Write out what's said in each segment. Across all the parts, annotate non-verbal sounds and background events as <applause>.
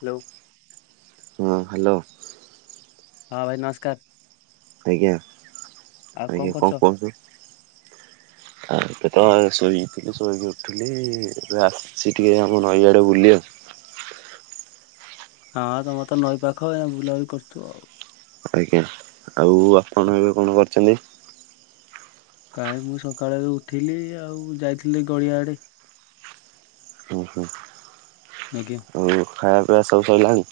Hello. ହଁ hello. ହଁ ଭାଇ ନମସ୍କାର। ଆଜ୍ଞା! ଆଉ ଆଜ୍ଞା! କରୁଛ? କଣ କୁହନ୍ତୁ? ଆଉ ଏଠି ତ ଶୋଇଥିଲି ଶୋଇକି ଉଠିଲି ଏବେ ଆସିଛି ଟିକେ ଆମ ନଈଆଡେ ବୁଲି ଆକୁ। <inaudible> ହଁ ତମର ତ ନଈ ପାଖ ଏଇନା ବୁଲା ବୁଲି ବ କରୁଥିବ ଆଉ। ଆଜ୍ଞା ଆଉ ଆପଣ ଏବେ କଣ କରିଛନ୍ତି। କାଇଁ ମୁଁ ସକାଳେ ଏବେ ଉଠିଲି ଆଉ ଯାଇଥିଲି ଗଡିଆ ଆଡେ। ଆଜ୍ଞା। ଉ ଖାଇବା ପିଇବା ସବୁ ସଇଲାଣି।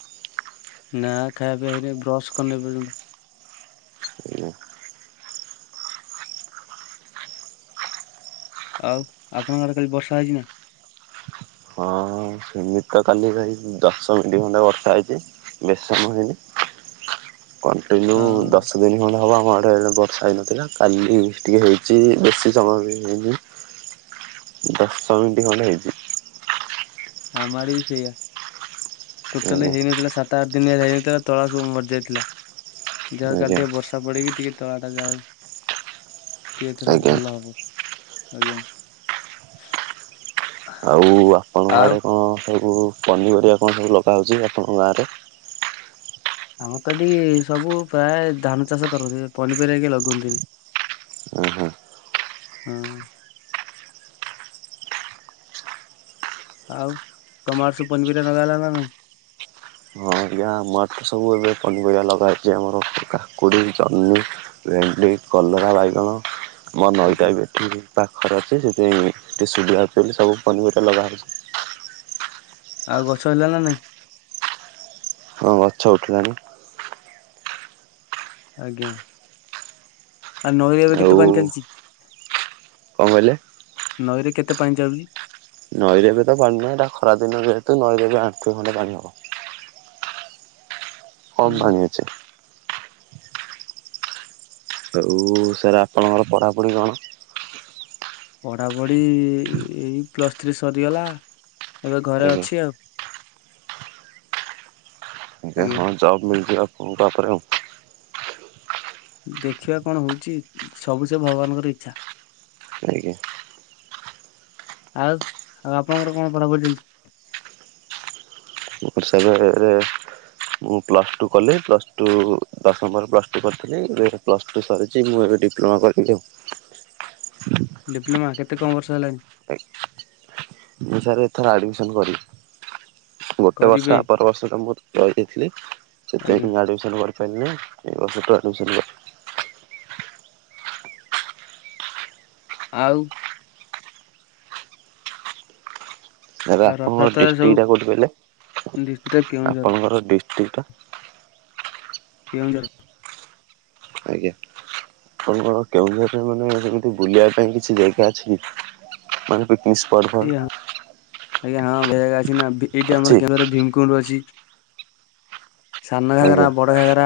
ନା ଖାଇଆ ପିଆ ହେଇନି ବ୍ରସ୍ କରିନି ଏପରଜନ୍ତ। ଆଜ୍ଞା। ଆଉ ଆପଣଙ୍କ ଆଡେ କାଲି ବର୍ଷା ହେଇଛି ନା। ମିତ୍ର କାଲି ଭାଇ ଦଶ ମିନଟ୍ ଖଣ୍ଟେ ବର୍ଷା ହେଇଛି ବେସି ସମୟ ହେଇନି। କଣ୍ଟିନ୍ୟୁ ହଁ ଦଶ ଦିନ ଖଣ୍ଡେ ହବ ଆ ଆମ ଆଡ଼େ ହେଲେ ବର୍ଷା ହେଇନଥିଲା କାଲି ଟିକେ ହେଇଛି ବେଶୀ ସମୟ ବି ହେଇନି। ଦଶ ମିନିଟ ଖଣ୍ଡେ ହେଇଚି। ଆମ ଆଡେ ବି ସେଇଆ ଟୋଟାଲ ଆଜ୍ଞା ହେଇନଥିଲା ସାତ ଆଠ ଦି ନି ହେଲା ହେଇ ନଥିଲା ତଳା ସବୁ ମରିଯାଇଥିଲା ଯା ହଉ କାଲି ଆଜ୍ଞା ଟିକେ ବର୍ଷା ପଡିକି ଟିକେ। ତଳା ଟା ଯା ହଉ ଟିକେ ଏଥର ଆଜ୍ଞା। ଭଲ ହବ। ଆଜ୍ଞା। ଆଉ ଆପଣଙ୍କ ଆଉ ଆଡେ କଣ ସବୁ। ପନିପରିବା କଣ ସବୁ ଲଗାହଉଛି ଆପଣଙ୍କ ଗାଁରେ। ଆମର ତ ଏଠି ସବୁ ପ୍ରାୟ ଧାନ ଚାଷ କରନ୍ତି ପନିପରିବା କିଏ ଲଗଉନ୍ତିନି। ଆ। ହଁ। ଆଉ ତମ ଆଡେ ସବୁ ପନିପରିବା ଲଗାହେଲା ନା ନାଇଁ। ହଁ ଆଜ୍ଞା ଆମର ତ ସବୁ ଏବେ ପନିପରିବା ଲଗାହଉଛି ଆମର କାକୁଡ଼ି ଜହ୍ନି ଭେଣ୍ଡି। କଲରା ବାଇଗଣ ଆମ ନଈ ଆଜ୍ଞା ଟା ବି ଏଠି ପାଖରେ ଅଛି ସେଥିପାଇଁ। ଟିକେ ସୁିବିଧା ହଉଚି ବୋଲି ସବୁ ପନିପରିବା ଲଗା ହଉଛି। ଆଉ ଗଛ ହେଲା ନା ନାଇଁ। ହଁ ଗଛ ଉଠିଲାଣି। ଆଜ୍ଞା ଆଉ ନଈରେ ଏବେ ଆଉ କେତେ ପାଣି ଚାଲିଚି? କଣ କହିଲେ? ନଈରେ କେତେ ପାଣି ଚାଲୁଚି। ନଈରେ ଏବେ ତ ପାଣି ନାହିଁ ଏଟା ଖରା ଦିନ ଯେହେତୁ ନଈରେ ଏବେ ଆଣ୍ଠୁଏ ଖଣ୍ଡେ ପାଣି ହବ। କମ୍ ଓଃ, ପାଣି ଅଛି। ଆଉ ସାର୍ ଆପଣଙ୍କର ପଢ଼ାପଢ଼ି କଣ? ପଢାପଢି ଏଇ ପ୍ଲସ ଥ୍ରୀ ସରିଗଲା। ଏବେ ଘରେ ଆଜ୍ଞା ଅଛି ଆଉ। ଆଜ୍ଞା ହଁ ଜବ ମିଳଯିବ ଆପଣଙ୍କୁ ଆ ପରେ ଆଉ। ଦେଖିବା କଣ ହଉଛି ସବୁ ସେ ଭଗବାନଙ୍କ ର ଇଚ୍ଛା। ଆଜ୍ଞା। ଆଉ ଆଉ ଆପଣଙ୍କର କଣ ପଢା ପଢି ଚାଲିଚି? ମୋର ସାର୍ ଏବେ। ମୁଁ ପ୍ଲସ ଟୁ କଲି ପ୍ଲସ ଟୁ ଦଶମ ପରେ ପ୍ଲସ୍ ଟୁ କରିଥିଲି ଏବେ ପ୍ଲସ ଟୁ ସରିଛି ମୁଁ। ଏବେ ଡିପ୍ଲମା କରିବି ଆଉ। ଡିପ୍ଲୋମା କେତେ କଣ ବର୍ଷ ହେଲାଣିି? ମୁଁ ସାର୍ ଏଥର ଆଡମିସନ କରିଵି। ଗୋଟେ ବର୍ଷ କରିବେ ଆ ପର ବର୍ଷ ଟା ମୁଁ ରହି ଯାଇଥିଲି ଆଜ୍ଞା ସେଥିପାଇଁ ମୁଁ ଆଡମିଶନ୍ କରି ପାରିନି ଏ ବର୍ଷ ତ ଆଡମିଶନ। ଆଉ। ସାର୍ ଆଉ ଆପଣଙ୍କର ରଥଯାତ୍ରାରେ ସବୁ ଡିଷ୍ଟିକ ଟା କୋଉଠି କହିଲେ ଡିଷ୍ଟ୍ରିକ୍ଟ କେଉଁଝର ଆପଣଙ୍କର ଡିସ ଟିକ୍ ଟା। କେଉଁଝର। ଆଜ୍ଞା। କଣ କଣ କେଉଁଝର ମାନେ ସେମିତି ବୁଲିବା ପାଇଁ କିଛି ଜାଗା ଅଛି କି ମାନେ ନିଷ୍ ପର ଏଇ ହଁ ଫଡ ଆଜ୍ଞା ହଁ ଭଳିଆ ଜାଗା ଅଛି ନାଁ ଏଇଠି ଆମର କେଉଁଝର ଭୀମକୁଣ୍ଡ ଅଛି। ସାନ ଘାଗରା ଆଜ୍ଞା ବଡ ଘାଗରା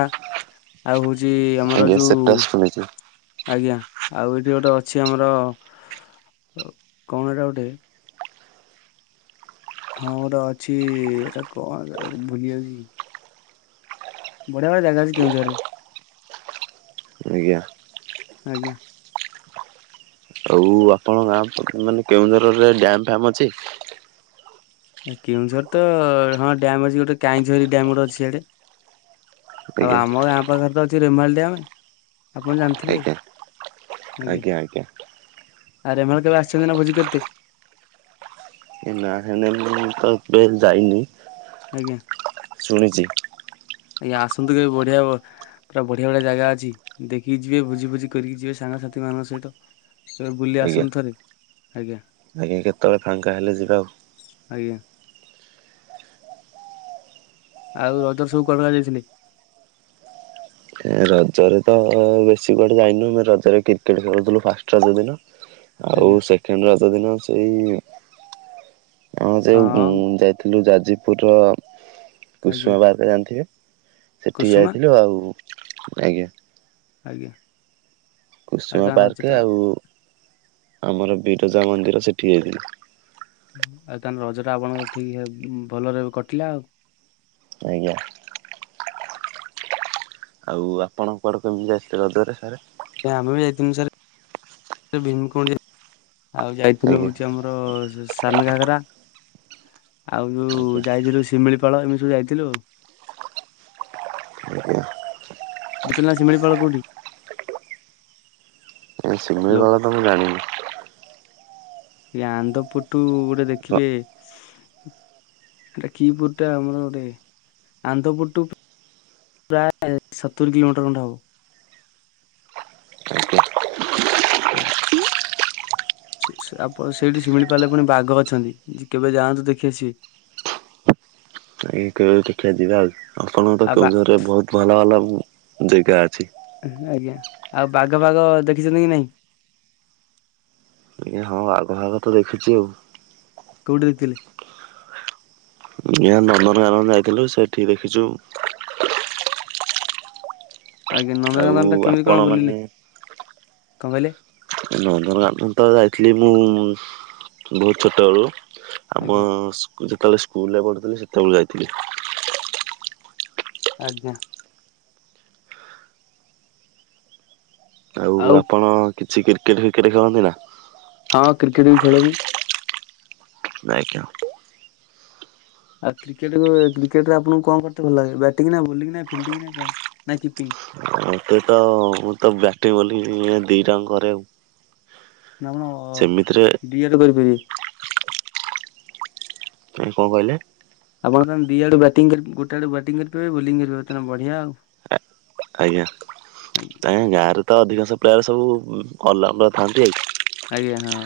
ଆଉ ହଉଛି ଯେ ଆମର ଆଜ୍ଞା ଯୋଉ ସେଟା ଶୁଣିଛି ଆଜ୍ଞା। ଆଉ ଏଇଠି ଗୋଟେ ଅଛି ଆମର କଣ ଏଟା ଗୋଟେ ହଁ ଗୋଟେ ଅଛି ଏଟା କଣ ଭୁଲି ଯାଉଛି। ବଢିଆ ବଢିଆ ଜାଗା ଅଛି କେଉଁଝରରେ। ଆଜ୍ଞା। ଆଜ୍ଞା ଆଉ ଆପଣଙ୍କ ଗାଁ ମାନେ କେଉଁଝର ରେ ଡ୍ୟାମ ଫ୍ୟାମ ଅଛି? କେଉଁଝର ତ ହଁ ଡ୍ୟାମ ଅଛି ଗୋଟେ କାହିଁଝରି ଡ୍ୟାମ ଅଛି ଇଆଡ଼େ ଆଉ ଆଜ୍ଞା ଆମ ଆମ ଗାଁ ପାଖରେ ତ ଅଛି ରେମାଲି ଡ୍ୟାମ। ଆପଣ ଜାଣିଥିବେ ଆଜ୍ଞା ଆଜ୍ଞା। ଆ ରେମଳକବେ ଆସିଛନ୍ତି ନାଁ ଭୋଜି କର୍ତେ? ଏ ନାଁ ନାଁ ମୁଁ ତ କେବେ ଯାଇନି। ଆଜ୍ଞା ଶୁଣିଛି। ଆଜ୍ଞା ଆସନ୍ତୁ କେବେ ବଢିଆ ହବ। ପୁରା ବଢିଆ ବଢିଆ ଜାଗା ଅଛି ଦେଖିକି ଯିବେ ଭୋଜି ଫୋଜି କରିକି ଯିବେ ସାଙ୍ଗସାଥି ମାନଙ୍କ ସହିତ। ସେ ବୁଲି ଆଜ୍ଞା ଆସନୁ ଥରେ। ଆଜ୍ଞା ଆଜ୍ଞା କେତେବେଳେ ଫାଙ୍କା ହେଲେ ଯିବା ଆଉ। ଆଜ୍ଞା ଆଉ ରଜ ସବୁ କୋଉଆଡେ ଯାଇଥିଲେ? ରଜରେ ତ ବେଶୀ କୁଆଡେ ଯାଇନୁ ଆମେ ରଜରେ କ୍ରିକେଟ ଖେଳୁଥିଲୁ ଫାଷ୍ଟ ରଜ ଦିନ। ଆଉ ଆଜ୍ଞା ସେକେଣ୍ଡ ରଜ ଦିନ ସେଇ ହଁ ଯଉ ଯାଇଥିଲୁ ଯାଜପୁର ଆଜ୍ଞା କୁଷ୍ମା ପାର୍କ ଜାଣିଥିବେ। ସେଠିକି କୁସୁମା ଯାଇଥିଲୁ ଆଉ ଆଜ୍ଞା। ଆଜ୍ଞା। ଆଉ କୁସୁମା ତାଙ୍କ ରଜ ପାର୍କ ଟା ଆଉ ଆମର ବିରଜା ମନ୍ଦିର ସେଠି ଯାଇଥିଲୁ। ଆଉ ତାଙ୍କ ରଜ ଟା ଆପଣଙ୍କର ଠିକ ଭଲରେ କଟିଲା ଆଉ। ଆଜ୍ଞା। ଆଉ ଆପଣ କୁଆଡେ ଫ୍ୟାମିଲ ଯାଇଥିଲେ ରଜରେ ସାର୍। ଆମେ ବି ଯାଇଥିଲଥିଲୁ ସାର୍ ଭୀମକୁଣ୍ଡ। ଆଉ ଯାଇଥିଲୁ ଆଜ୍ଞା ହଉଛି ଆମର ସାନ ଘାଗରା। ଆଉ ଯୋଉ ଆଜ୍ଞା ଯାଇଥିଲୁ ଶିମିଳିପାଳ ଏମିତି ସବୁ ଯାଇଥିଲୁ। <inaudible> <inaudible> ନା ଶିମିଳିପାଳ କୋଉଠି? ଶିମିଳିପାଳ ତ ମୁଁ ଜାଣିନି। ଆନ୍ଧପୁଟୁ ଗୋଟେ ଦେଖିବେ। ଏଟା କି ପୁରଟା ଆମର ଗୋଟେ ଆନ୍ତପୁର ଟୁ ପ୍ରାୟ ଏ ସତରି କିଲୋମିଟର ହବ। ଆଜ୍ଞା ଆଜ୍ଞା। ସେ ସେ ଟି ଆପଣ ସେଇଠି ଶିମିଳିପାଳ ରେ ପୁଣି ବାଘ ଅଛନ୍ତି କେବେ ଯାଆନ୍ତୁ ଦେଖି ଆସିବେ। <unintelligible> ଏଇ କେବଳ ଦେଖିବା ଯିବା ଆଉ ଆପଣଙ୍କ ତ ଆଉ ବା କେଉଁଝରରେ ବହୁତ ଭଲ ଭଲ ଜାଗା ଅଛି। ଆଜ୍ଞା ଆଉ ବାଘ ଫାଘ ଦେଖିଛନ୍ତି କି ନାହିଁ? ଆଜ୍ଞା ହଁ ବାଘ ଫାଗ ତ ଦେଖିଛି ଆଉ। ଦେଖିଲେ ଆଜ୍ଞା ନନ୍ଦନକାନନ ଯାଇଥିଲୁ ସେଠି ଦେଖିଛୁ। ଆଜ୍ଞା ଆଉ ନନ୍ଦନକାନନ ଟା କେମିତି ଆପଣ କଣ ବୁଲିଲେ ମାନେ କଣ କହିଲେ। ନନ୍ଦନକାନନ ତ ଯାଇଥିଲି ମୁଁ ବହୁତ ଛୋଟ ବେଳୁ ଆମ ଆଜ୍ଞା ଯେତେବେଳେ ସ୍କୁଲରେ ପଢ଼ୁଥିଲି ସେତେବେଳେ ଯାଇଥିଲି। ଆଜ୍ଞା। ଆଉ ଆପଣ କିଛି କ୍ରିକେଟ ଫିକେଟ ଖେଳନ୍ତି ନା। ହଁ କ୍ରିକେଟ ବି ଖେଳେ ମୁ। ଦେ୍ଞୁ <unintelligible> ଆଉ କ୍ରିକେଟ କ୍ରିକେଟ ରେ ଆପଣଙ୍କୁ କଣ କରତେ ଭଲ ଲାଗେ ବ୍ୟାଟିଂ ନା, ବୋଲିଙ୍ଗ ନ ଫିଲ୍ଡିଁଙ୍ଗ ନା କିପେଇଂ। ମତେ ତ ମୁଁ ତ ବ୍ୟାଟିଂ ବୋଲିଂ ଦି ଟା କରେ ଆଉ। ନାପଣ ସେମିତିରେ ଡିଏଡ କରିପାରି ବେ। ନାଇ କଣ କହିଲେ? ଆପଣ ଦି ଆଡ଼ୁ ଗୋଟ ବେ ବ୍ୟାଟିଂ କରିପାରେ ବଲିଂ କରିପାରିବେ ବଢିଆ ଆଉ। ଆଜ୍ଞା ଆ ଗାଁ ରେ ତ ଅଧିକାଂଶ ପ୍ୟାର ସବୁ ଆଲରାଉଣ୍ଡ ର ଥାନ୍ତି ଆଉ। ଆଜ୍ଞା ହଁ।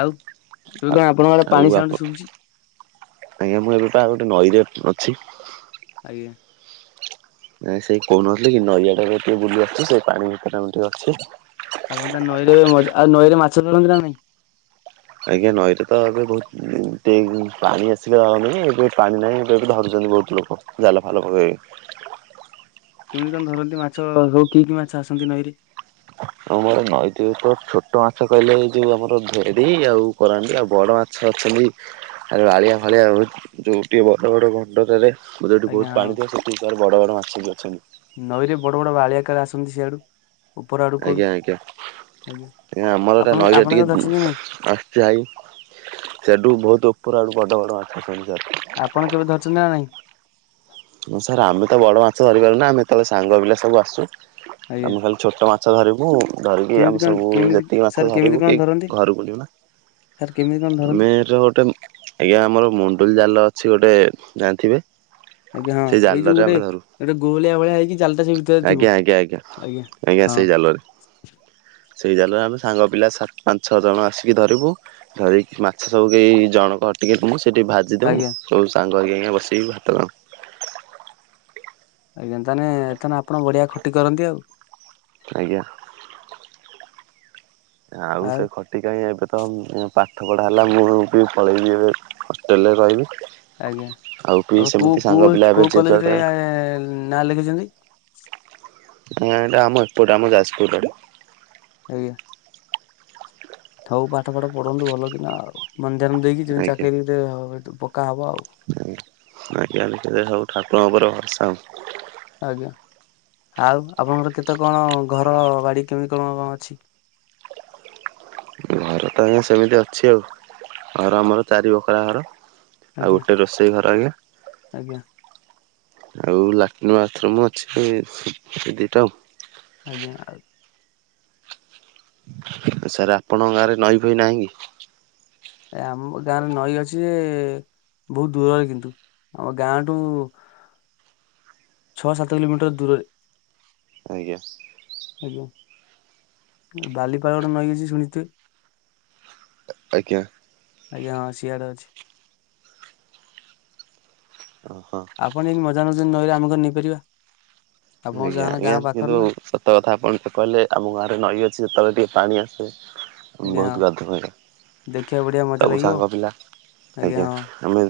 ଆଉ ଏବେ ଆଉ। କଣ ଆପଣଙ୍କ ଆଡେ ଆଉ ପାଣି ସାଉଣ୍ଡ ଆପଣ ଶୁଭୁଛି? ଆଜ୍ଞା ମୁଁ ଏବେ ପା ଗୋଟେ ନଈରେ ଅଛି। ଆଜ୍ଞା। ନାଇଁ ସେଇ କହୁନଥିଲେଥିଲେ କି ନଈଆ ଟା ଟିକେ ବୁଲି ଆସୁଛି ସେ ପାଣି ଭିତରେ ଅଛି। ଆପଣ ତା ନଈରେ ବି ମଜା ଆଉ ନଈରେ ମାଛ ଧରନ୍ତି ନା ନାଇଁ? ଆଜ୍ଞା ନଈରେ ତ ଏବେ ବହୁତ ଟେଙ୍କ ପାଣି ଆସିଲାଣି ଏବେ ପାଣି ନାହିଁ ଏ ଏବେବି ଧରୁ ବହୁତ ଲୋକ ଜାଲ ଭାଲ ପକେଇ। କେମିତି କଣ ଧରନ୍ତି ମାଛ ହଉ କି କି ମାଛ ଆସନ୍ତି ନଈରେ। ଆମୋର ନଈ ତୋ ଛୋଟ ମାଛ କହିଲେ ଏଇ ଯୋଉ ଆମର ଭେରଡି ଆଉ କରାଣ୍ଡି ଆଉ ବଡ ମାଛ ଛନ୍ତି ଆ ବାଳିଆ ଫାଳିଆ ଯେଉଁଟିଏ ବଡ଼ ବଡ଼ ଖଣ୍ଡ ଠାରେ ବୋଥେ ଏଇଠି ଆଜ୍ଞା ବହୁତ ହଁ। ପାଣି ଥିବ ସେଠି ହିରେ ବଡ ବଡ ମାଛ ଅଛନ୍ତି। ନଈରେ ବଡ ବଡ ବାଳିଆ କାଳେ ଆସୁଛନ୍ତି ସେଆଡୁ। ଆଜ୍ଞା ଆଜ୍ଞା। ଆମର ଏଟା ଆପଣ ନଈରେ ଆପଣ କେବେ ଟିକେ ଧରିଛନ୍ତି ନା ନାଇଁ ଆସଛି ଭାଇ ସେଠୁ ବହୁତ ପୁରାଠୁ ବଡ଼ ବଡ଼ ମାଛ କିଣି ସାର। ଆପଣ କେବେ ଧରିଛନ୍ତି ନା ନାଇଁ? ସାର୍ ଆମେ ତ ବଡ ମାଛ ଧରି ପାରୁନା ଆମେ ତ ସାଙ୍ଗ ପିଲା ସବୁ ଆସୁ ଆଜ୍ଞା ଆମେ ଖାଲି ଛୋଟ ମା ମାଛ ଧରିବୁ ଧରିକି କେମିତି ଆମେ କଣ ସବୁ କେମିତି ଯେତିକି ସାର୍ ମାଛ କେମିତି ଧରିବୁ କଣ କି ଧରନ୍ତି ଘରୁ ଯିବୁ ସାର୍ କେମିତି କଣ ଧରନ୍ତି ଆମେର ଗୋଟେ ଆଜ୍ଞା ଆମର ମୁଣ୍ଡୁଲି ଜାଲ ଅ ସେ ଗୋଟେ ଯାଣଥିବେ ଆଜ୍ଞା ହଁ ଏଇ ଯୋଉ ଗୋଟେ ଗୋଟେ ଗୋହଳିଆ ଭଳିଆ ହେଇକି ଜାଲଟା ସେ ଭିତରେ ଆଜ୍ଞା ଥିବ ଆଜ୍ଞା ଆଜ୍ଞା ହଁ। ସେଇ ଜାଲରେ। ସେଇ ଜାଲରେ ଆମେ ସାଙ୍ଗ ପିଲା ସାତ ପାଞ୍ଚ ଛଅ ଜଣ ଆସିକି ଧରିବୁ ଧରିକି ମାଛ ସବୁ କେହି ଜଣକ କଟିକି ତମ ସେଠି ଭାଜି ଦଉ ଆଜ୍ଞା ସବୁ ସାଙ୍ଗ ଆଜଞ ବସିକି ଭାତ ଖାଉ। ଆଜ୍ଞା ତାନେ ତୋନେ ଆପଣ ବଢିଆ ଖଟି କରନ୍ତି ଆଉ। ଆଜ୍ଞା। ଆଉ ସେ ଖଟି କାହିଁ ଏବେ ତ ପାଠପଢ଼ା ହେଲା ମୁଁ ବି ପଳେଇବି ଏବେ ହଷ୍ଟେଲରେ ରହିବି। ଆଜ୍ଞା। ବି ଆଉ କୋଉ ସେମିତି ସାଙ୍ଗ କୋଉ ପିଲା ଟ ଏବେ କୋଉ ଯେ କଲେଜରେ ଯୁଆଡେ ନାଁ ଲେଖିଛନ୍ତି? ହଁଟା ଆମର ଏପଟ ଆମର ଯାଜପୁର ଆଡ଼େ। ଆଜ୍ଞା। ହଉ ପାଠ ପାଠ ପଢନ୍ତୁ ଭଲ କି ନା ମନ୍ାନ ଦେଇକି ଯେମତି ଆଜ୍ଞା ଚାକିରିରେ ପକା ହବ ଆଉ। ଆସ ଆଜ୍ଞା। ଆଉ ଆପଣଙ୍କର କେତେ କଣ ଘର ବାଡି କେମିତି କଣ କଣ ଅଛି? <inaudible> ଘର ତ ଆଜ୍ଞା ସେମିତି ଅଛି ଆଉ ଘର ଆମର ଚାରି ବଖରା ଘର। ଆଉ ଆଜ୍ଞା ଗୋଟେ ରୋଷେଇ ଘର ଆଗେ ଆଜ୍ଞା ଆଉ ଲାଟ୍ରନ୍ ବାଥରୁମ ଅଛି ଏ ଦିଇଟା ଆଉ। ଆଜ୍ଞା ଆଉ ସାର୍ ଆପଣଙ୍କ ଗାଁରେ ନଈ ପୋଇ ନାହିଁ କି? ଏ ଆମ ଗାଁରେ ନଈ ଅଛି ବହୁତ ଦୂରରେ କିନ୍ତୁ ଆମ ଗାଁଠୁ ଛଅ ସାତ କିଲୋମିଟର ଦୂରରେ ଆଜ୍ଞା। ଆଜ୍ଞା ବାଲିପାଳ ଗୋଟେ ନଈ ଅଛି ଶୁଣିଥିବେ ଆଜ୍ଞା। ଆଜ୍ଞା ହଁ ସିଆଡେ ଅଛି। ଓହୋ। ଆପଣ ଯଦି ମଜା ନେଉଚନ୍ତି ନଈରେ ଆମେ କଣ ନେଇପାରିବା ଆପଣଙ୍କ ଆଜ୍ଞା ଯାହା ଆଜ୍ଞା ଗାଁ ପାଖରେ କିନ୍ତୁ ନା ସତ କଥା ଆପଣ ଟ କହିଲେ ଆମ ଗାଁରେ ନଈ ଅଛି ଯେତେବେଳେ ଟିକେ ପାଣି ଆସେ ଆଜ୍ଞା ହଁ ବହୁତ ଗାଧୁ ହେଲା ଦେଖିବାକୁ ବଢିଆ ମଜା ସବୁ ଲାଗିବ ସାଙ୍ଗ ପିଲା ଆଜ୍ଞା ଆମେ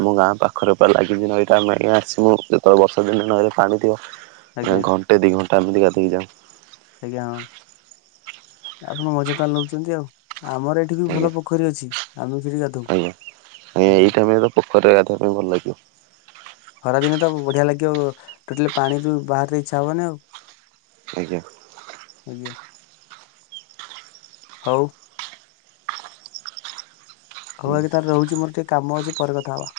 ଆମ ଗାଁ ପାଖରେ ପା ଲାଗିଛି ନଈ ତ ଆମେ ଆସମୁ ଯେତେବେଳେ ବର୍ଷା ଦିନେ ନଈରେ ପାଣି ଥିବ ଆଜ୍ଞା ଘଣ୍ଟେ ଦୁଇ ଘଣ୍ଟା ଏମତିତି ହେ ଯାଉ ଆଜ୍ଞା ହଁ। ଆପଣ ମଜା ତ ନଉଛନ୍ତି ଆଉ ଆମର ଏଠି ବି ଆଜ୍ଞା ଭଲ ପୋଖରୀ ଅଛି ଆମେ ସେଠି ଗାଧଉ ଆଜ୍ଞା ଆଜ୍ଞା ଏଇଟାଇମ ପୋଖରୀରେ ଗାଧିବାବା ପାଇଁ ଭଲ ଲାଗିବ। ଖରାଦିନ ତ ବଢିଆ ଲାଗିବ ଟୋଟାଲି ପାଣିରୁ ବାହାରେ ଇଚ୍ଛା ହବନି ଆଉ। ଆଜ୍ଞା। ହୋଉ। ହଉ ଆଜି ତାର ରହୁଚି ମୋର ଟିକେ କାମ ଅଛି ପରେ କଥା ହବା।